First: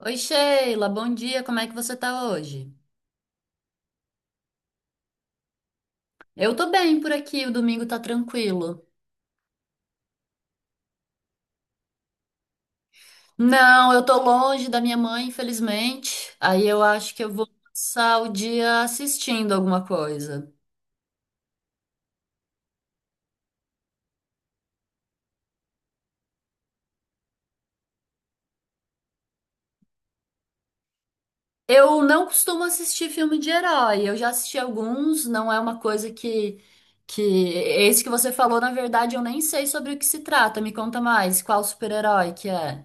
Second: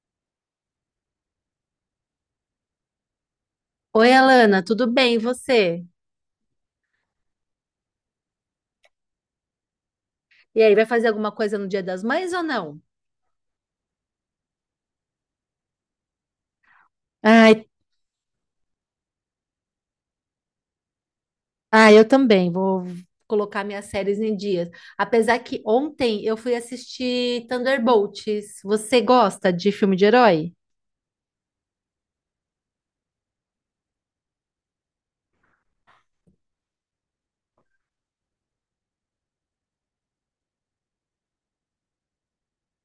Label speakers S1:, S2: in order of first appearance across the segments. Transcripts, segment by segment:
S1: Oi, Sheila, bom dia, como é que você tá hoje?
S2: Oi, Alana, tudo bem? E você?
S1: Eu tô bem por aqui, o domingo tá tranquilo.
S2: E aí, vai fazer alguma coisa no Dia das Mães ou não?
S1: Não, eu tô longe da minha mãe, infelizmente. Aí eu acho que eu vou
S2: Ai,
S1: passar o dia assistindo alguma coisa.
S2: ah, eu também vou. Colocar minhas séries em dias. Apesar que ontem eu fui assistir Thunderbolts. Você gosta de filme de herói?
S1: Eu não costumo assistir filme de herói, eu já assisti alguns, não é uma coisa que esse que você falou, na verdade, eu nem sei sobre o que se trata. Me conta mais, qual super-herói que é?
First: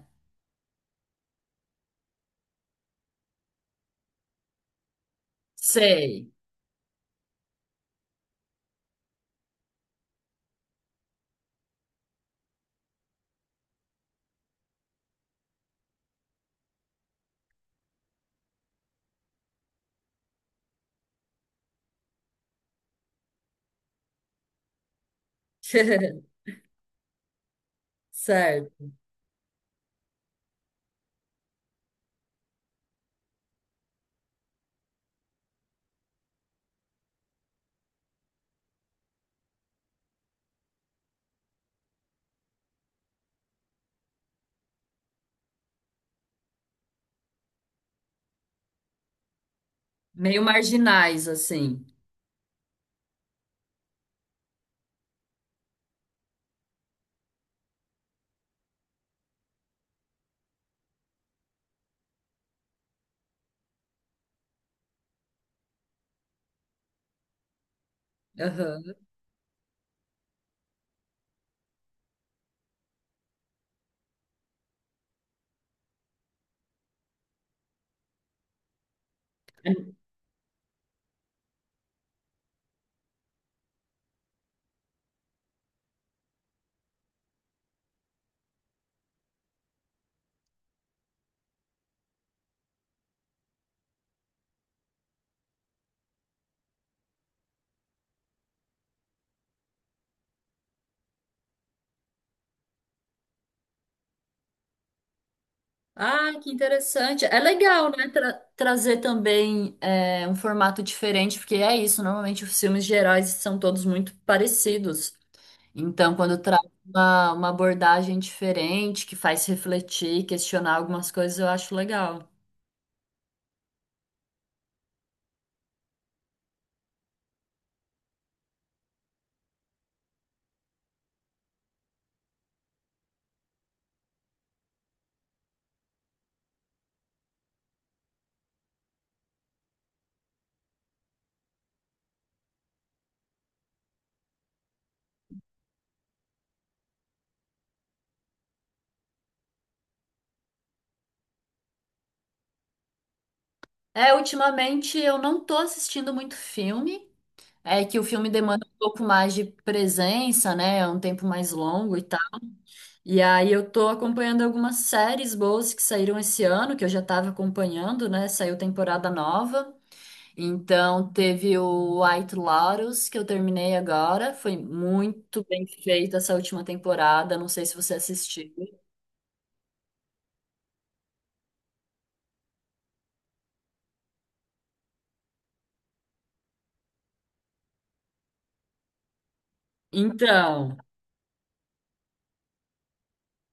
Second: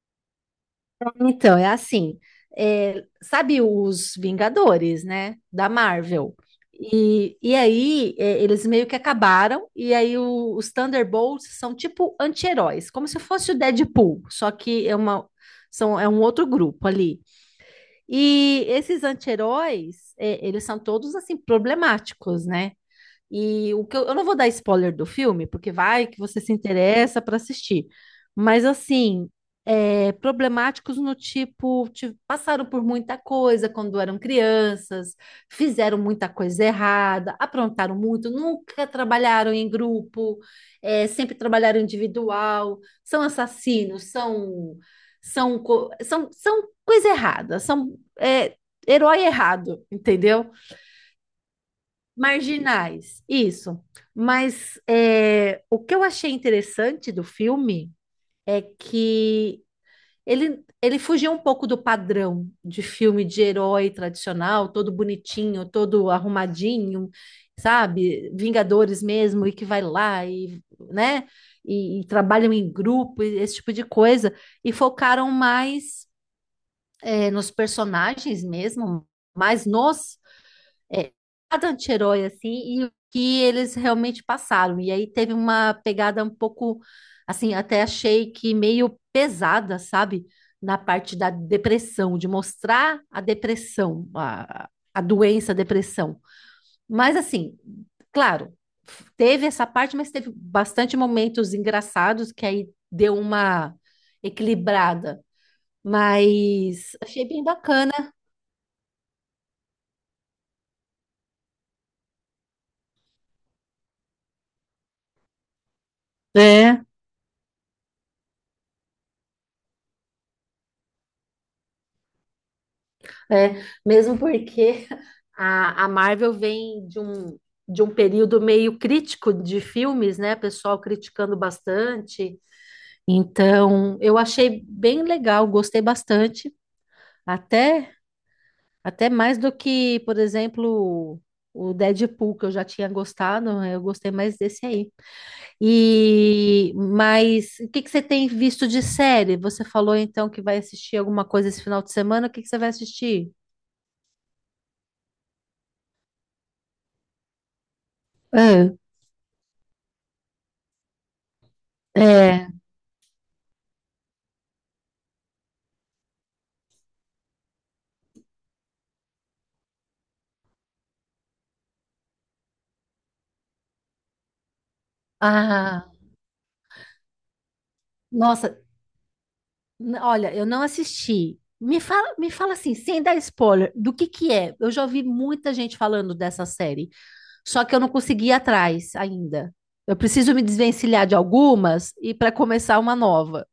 S2: Então, é assim, sabe os Vingadores, né, da
S1: Sei.
S2: Marvel? E aí eles meio que acabaram, e aí os Thunderbolts são tipo anti-heróis, como se fosse o Deadpool, só que é um outro grupo ali. E esses anti-heróis, eles são todos assim problemáticos, né? E o que eu não vou dar spoiler do filme, porque vai que você se interessa para assistir. Mas
S1: Certo.
S2: assim, problemáticos no tipo, passaram por muita coisa quando eram crianças, fizeram muita coisa errada, aprontaram muito, nunca trabalharam em grupo, sempre trabalharam individual, são assassinos, são coisa errada, são herói errado,
S1: Meio
S2: entendeu?
S1: marginais, assim.
S2: Marginais, isso. Mas o que eu achei interessante do filme é que ele fugiu um pouco do padrão de filme de herói tradicional, todo bonitinho, todo arrumadinho, sabe?
S1: Aham.
S2: Vingadores mesmo, e que vai lá e, né? E trabalham em grupo, e esse tipo de coisa. E focaram mais, nos personagens mesmo, mais nos é, cada anti-herói, assim, e o que eles realmente passaram. E aí teve uma pegada um pouco, assim, até achei que meio pesada, sabe? Na parte da depressão, de mostrar a depressão, a doença, a depressão. Mas, assim, claro, teve essa parte, mas teve bastante momentos engraçados que aí deu uma equilibrada.
S1: Ah, que
S2: Mas
S1: interessante.
S2: achei
S1: É
S2: bem
S1: legal,
S2: bacana.
S1: né? Trazer também, é, um formato diferente, porque é isso. Normalmente os filmes gerais são todos muito parecidos. Então, quando traz
S2: É,
S1: uma abordagem diferente, que faz refletir, questionar algumas coisas, eu acho legal.
S2: mesmo porque A Marvel vem de um, período meio crítico de filmes, né? Pessoal criticando bastante. Então, eu achei bem legal, gostei bastante. Até, até mais do que, por exemplo, o Deadpool, que eu já tinha gostado, né? Eu gostei mais desse aí. Mas o que que você tem visto de série? Você falou então que vai assistir alguma coisa esse final de semana, o que que você vai assistir?
S1: É, ultimamente eu não tô assistindo muito filme. É que o filme demanda
S2: É,
S1: um pouco mais de presença, né? É um tempo mais longo e tal.
S2: é.
S1: E aí eu tô acompanhando algumas séries boas que saíram esse ano, que eu já tava acompanhando, né? Saiu temporada nova. Então teve o White Lotus, que eu terminei agora. Foi muito bem
S2: Ah,
S1: feita essa última temporada. Não sei se você assistiu.
S2: nossa, olha, eu não assisti. Me fala assim, sem dar spoiler, do que é? Eu já ouvi muita gente falando dessa série, só que eu não consegui ir atrás ainda. Eu preciso me
S1: Então,
S2: desvencilhar de algumas e para começar uma nova.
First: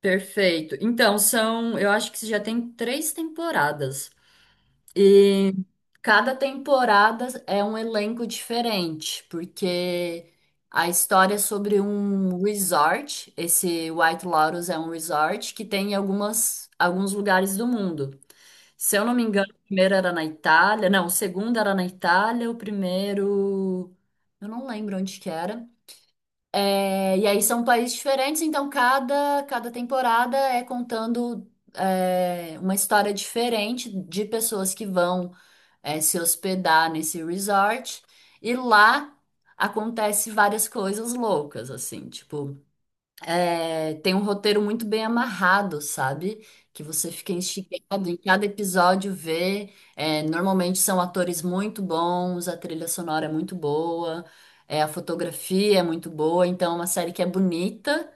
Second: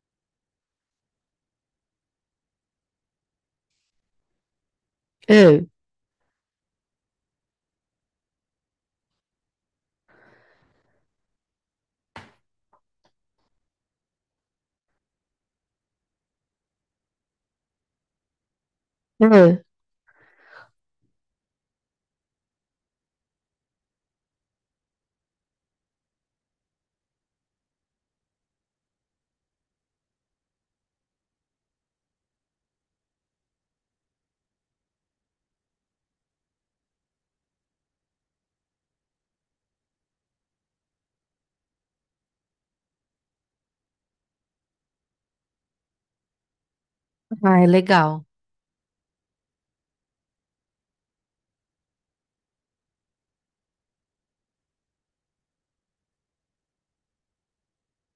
S1: perfeito. Então, são, eu acho que já tem três temporadas. E
S2: É,
S1: cada temporada é um elenco diferente, porque a história é sobre um resort, esse White Lotus é um resort que tem em algumas, alguns lugares do mundo. Se eu não me engano, o
S2: é.
S1: primeiro era na Itália, não, o segundo era na Itália, o primeiro, eu não lembro onde que era. É, e aí são países diferentes, então cada temporada é contando é, uma história diferente de pessoas que vão é, se hospedar nesse resort. E lá acontece várias coisas loucas, assim, tipo, é, tem um roteiro muito bem amarrado, sabe? Que você fica
S2: Ah, é
S1: instigado em
S2: legal.
S1: cada episódio vê. É, normalmente são atores muito bons, a trilha sonora é muito boa, é, a fotografia é muito boa, então é uma série que é bonita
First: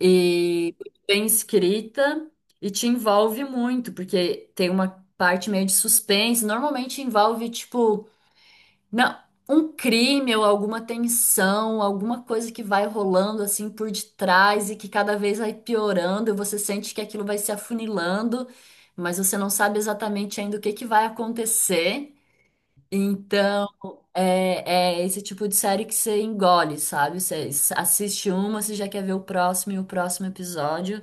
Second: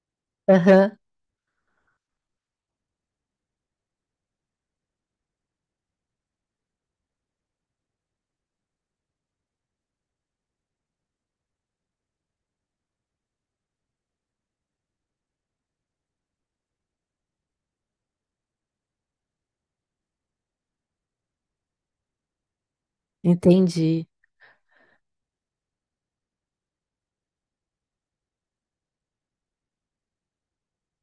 S1: e
S2: Aham,
S1: bem escrita e te envolve muito, porque tem uma parte meio de suspense, normalmente envolve, tipo, não, um crime ou alguma tensão, alguma coisa que vai rolando assim por detrás e que cada vez vai piorando, e você sente que aquilo vai se afunilando, mas você não sabe exatamente ainda o que que vai acontecer. Então,
S2: entendi.
S1: é é esse tipo de série que você engole, sabe? Assiste uma, você já quer ver o próximo e o próximo episódio,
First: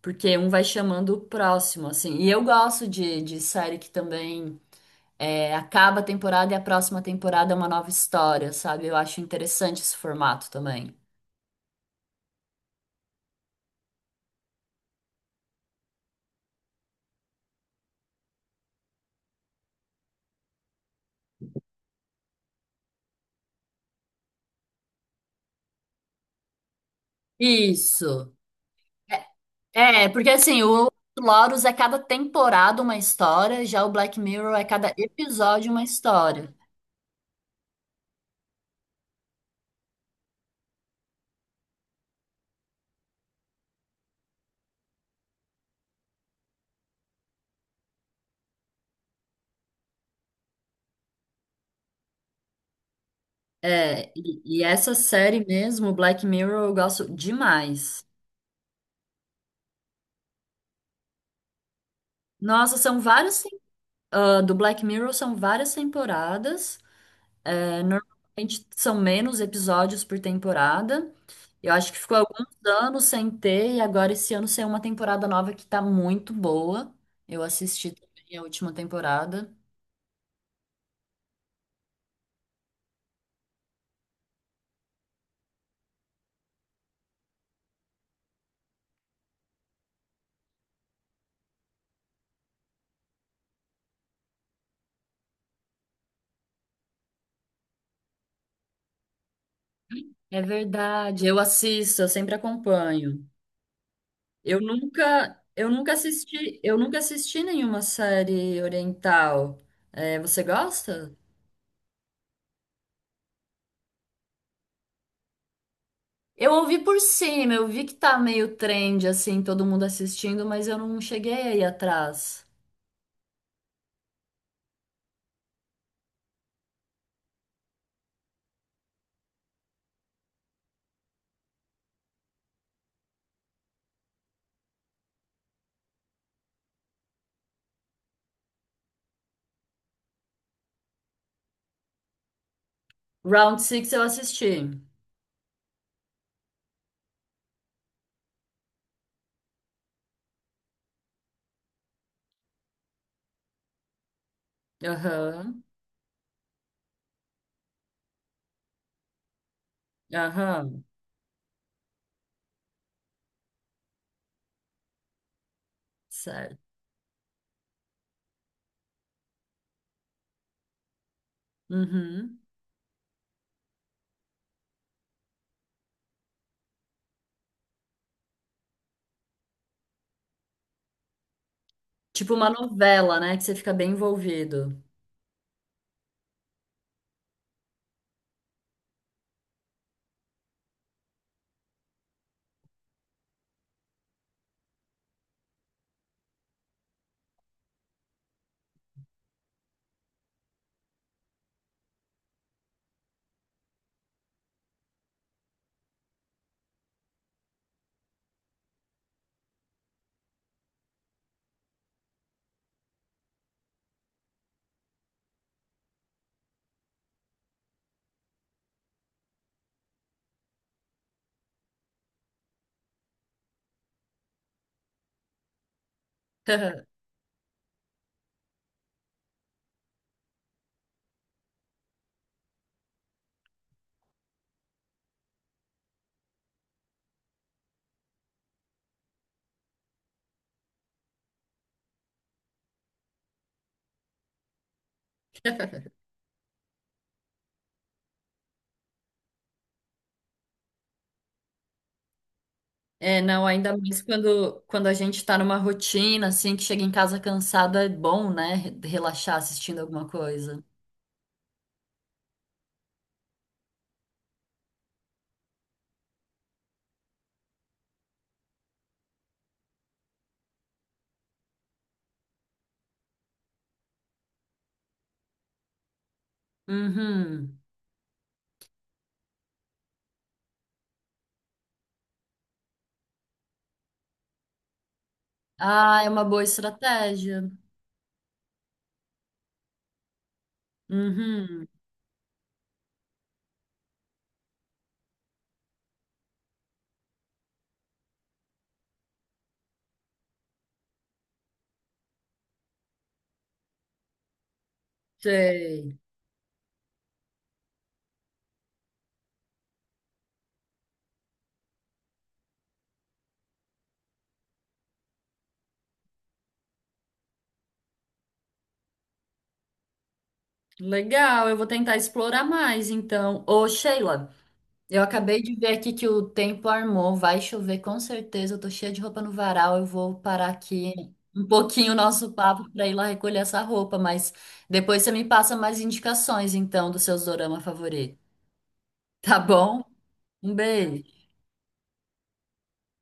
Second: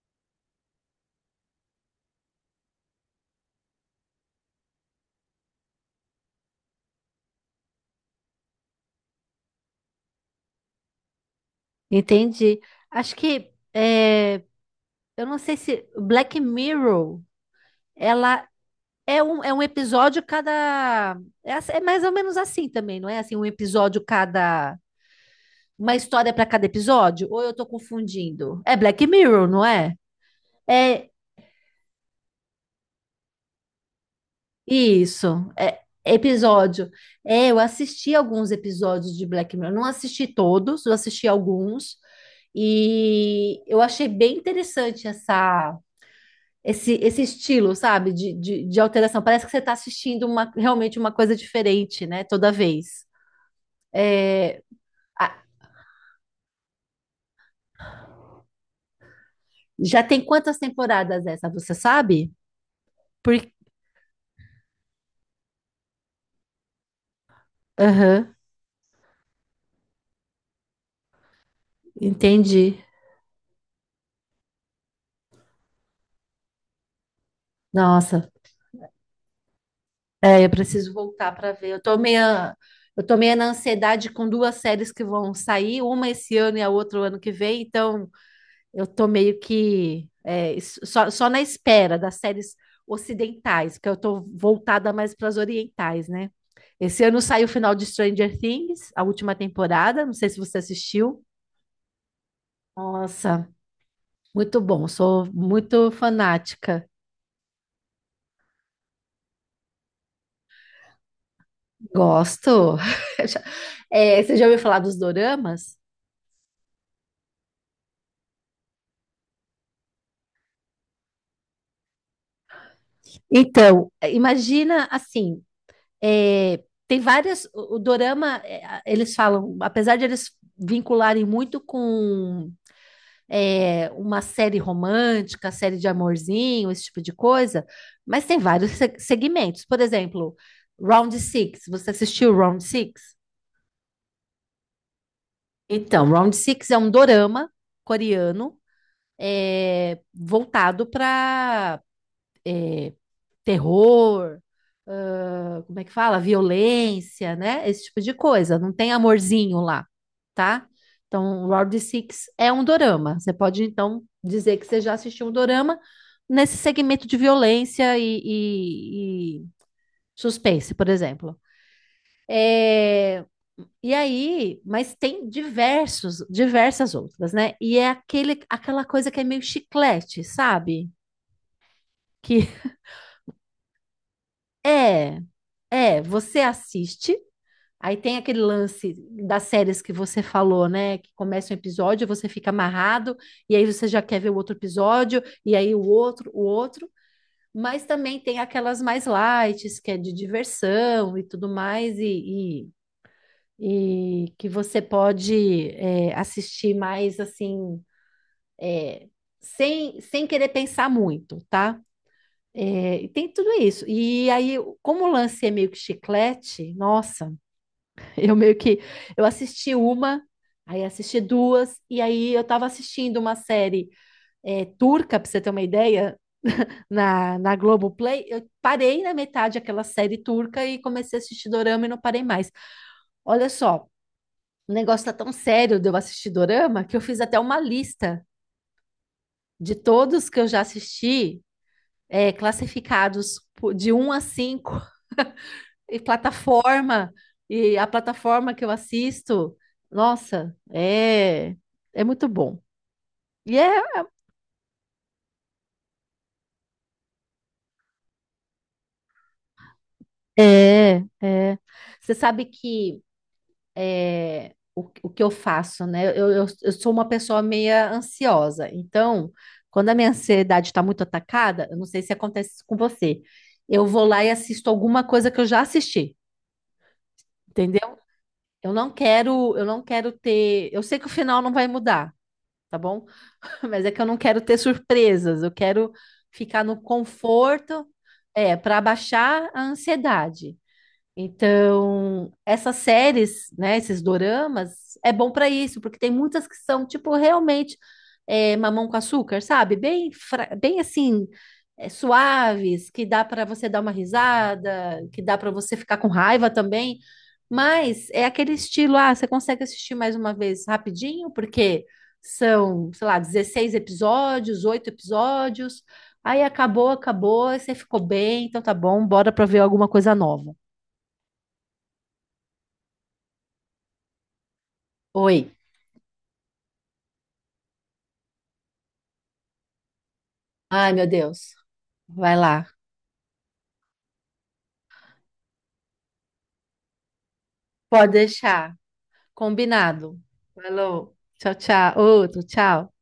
S1: porque um vai chamando o próximo, assim. E eu gosto de série que também. É, acaba a temporada e a próxima temporada é uma nova história, sabe? Eu acho interessante esse formato também.
S2: Entendi. Acho que eu não sei se Black Mirror, ela é um episódio cada. É mais ou menos assim também, não é? Assim, um episódio cada. Uma história para cada episódio? Ou eu tô
S1: Isso.
S2: confundindo? É Black Mirror, não é?
S1: É, porque assim, o
S2: É
S1: Lotus é cada temporada uma história, já o Black Mirror é cada
S2: isso.
S1: episódio
S2: É
S1: uma história.
S2: episódio. Eu assisti alguns episódios de Black Mirror. Não assisti todos, eu assisti alguns. E eu achei bem interessante esse estilo, sabe, de alteração. Parece que você está assistindo realmente uma coisa diferente, né, toda vez.
S1: E
S2: É,
S1: essa
S2: a-
S1: série mesmo, o Black Mirror, eu gosto demais.
S2: Já tem quantas temporadas essa, você sabe?
S1: Nossa, são
S2: Por.
S1: várias. Ah, do Black Mirror são várias temporadas. É,
S2: Aham,
S1: normalmente são menos episódios por temporada. Eu acho que ficou alguns
S2: entendi.
S1: anos sem ter, e agora esse ano saiu uma temporada nova que tá muito boa. Eu assisti
S2: Nossa,
S1: também a última temporada.
S2: Eu preciso voltar para ver. Eu tô meio na ansiedade com duas séries que vão sair, uma esse ano e a outra o ano que vem, então eu tô meio que só na espera das séries ocidentais, porque eu tô voltada mais para as orientais, né? Esse ano saiu o final de Stranger Things, a última temporada, não sei se
S1: É
S2: você assistiu.
S1: verdade, eu assisto, eu sempre acompanho.
S2: Nossa,
S1: Eu
S2: muito bom, sou
S1: nunca, eu
S2: muito
S1: nunca assisti, eu
S2: fanática.
S1: nunca assisti nenhuma série oriental. É, você gosta?
S2: Gosto. Você já ouviu falar dos doramas?
S1: Eu ouvi por cima, eu vi que tá meio trend assim, todo mundo assistindo, mas eu não cheguei aí atrás.
S2: Então, imagina assim, tem várias. O dorama, eles falam, apesar de eles vincularem muito com uma série romântica, série de amorzinho, esse tipo de coisa, mas tem vários segmentos. Por exemplo, Round Six. Você assistiu Round Six?
S1: Round Six eu assisti.
S2: Então, Round Six é um dorama coreano voltado para terror,
S1: Aham,
S2: ah, como é que fala? Violência, né? Esse tipo de coisa. Não tem amorzinho lá, tá?
S1: aham,
S2: Então, Round Six é um dorama. Você pode, então, dizer que você já assistiu um dorama nesse
S1: certo.
S2: segmento de violência e suspense, por exemplo.
S1: Uhum.
S2: É, E aí, mas tem diversas outras, né? E é aquela coisa que é meio chiclete, sabe?
S1: Tipo
S2: Que
S1: uma novela, né? Que você fica bem envolvido.
S2: é, você assiste. Aí tem aquele lance das séries que você falou, né? Que começa um episódio, você fica amarrado, e aí você já quer ver o outro episódio, e aí o outro, o outro. Mas também tem aquelas mais light, que é de diversão e tudo mais, e que você pode assistir mais assim, é, sem querer pensar muito, tá? E tem tudo isso. E aí, como o lance é meio que chiclete, nossa. Eu meio que eu assisti uma, aí assisti duas, e aí eu tava assistindo uma série turca, pra você ter uma ideia, na Globoplay. Eu parei na metade aquela série turca e comecei a assistir Dorama e não parei mais. Olha só, o negócio tá tão sério de eu assistir Dorama que eu fiz até uma lista de todos que eu já assisti, classificados de 1 a 5, E plataforma, e a plataforma que eu assisto, nossa, é muito bom.
S1: É, não,
S2: E
S1: ainda
S2: é,
S1: mais quando a gente tá numa rotina, assim, que chega em casa cansado, é bom, né? Relaxar assistindo alguma coisa.
S2: é, é. Você sabe que é, o que eu faço, né? Eu sou uma pessoa meia ansiosa, então, quando a minha ansiedade está muito atacada, eu não sei se acontece isso com você, eu vou lá e assisto alguma coisa que eu já assisti,
S1: Uhum.
S2: entendeu? Eu não quero ter, eu sei que o final não vai mudar, tá bom? Mas é que eu não quero ter surpresas, eu quero
S1: Ah, é uma boa
S2: ficar no
S1: estratégia.
S2: conforto, para abaixar a ansiedade.
S1: Uhum.
S2: Então, essas séries, né, esses doramas, é bom para isso, porque tem muitas que são, tipo, realmente mamão com açúcar, sabe? Bem, bem assim, suaves, que dá para você dar uma risada, que dá para você
S1: Sei.
S2: ficar com raiva também. Mas é aquele estilo, ah, você consegue assistir mais uma vez rapidinho, porque são, sei lá, 16 episódios, 8 episódios. Aí acabou, acabou, aí você ficou bem, então tá bom, bora para ver alguma coisa nova.
S1: Legal, eu vou tentar explorar mais, então. Ô, Sheila. Eu
S2: Oi.
S1: acabei de ver aqui que o tempo armou, vai chover com certeza. Eu tô cheia de roupa no varal, eu vou parar aqui
S2: Ai, meu
S1: um
S2: Deus.
S1: pouquinho o nosso
S2: Vai
S1: papo
S2: lá.
S1: para ir lá recolher essa roupa, mas depois você me passa mais indicações então dos seus dorama
S2: Pode
S1: favoritos.
S2: deixar.
S1: Tá bom?
S2: Combinado.
S1: Um
S2: Falou.
S1: beijo.
S2: Tchau, tchau. Outro, tchau.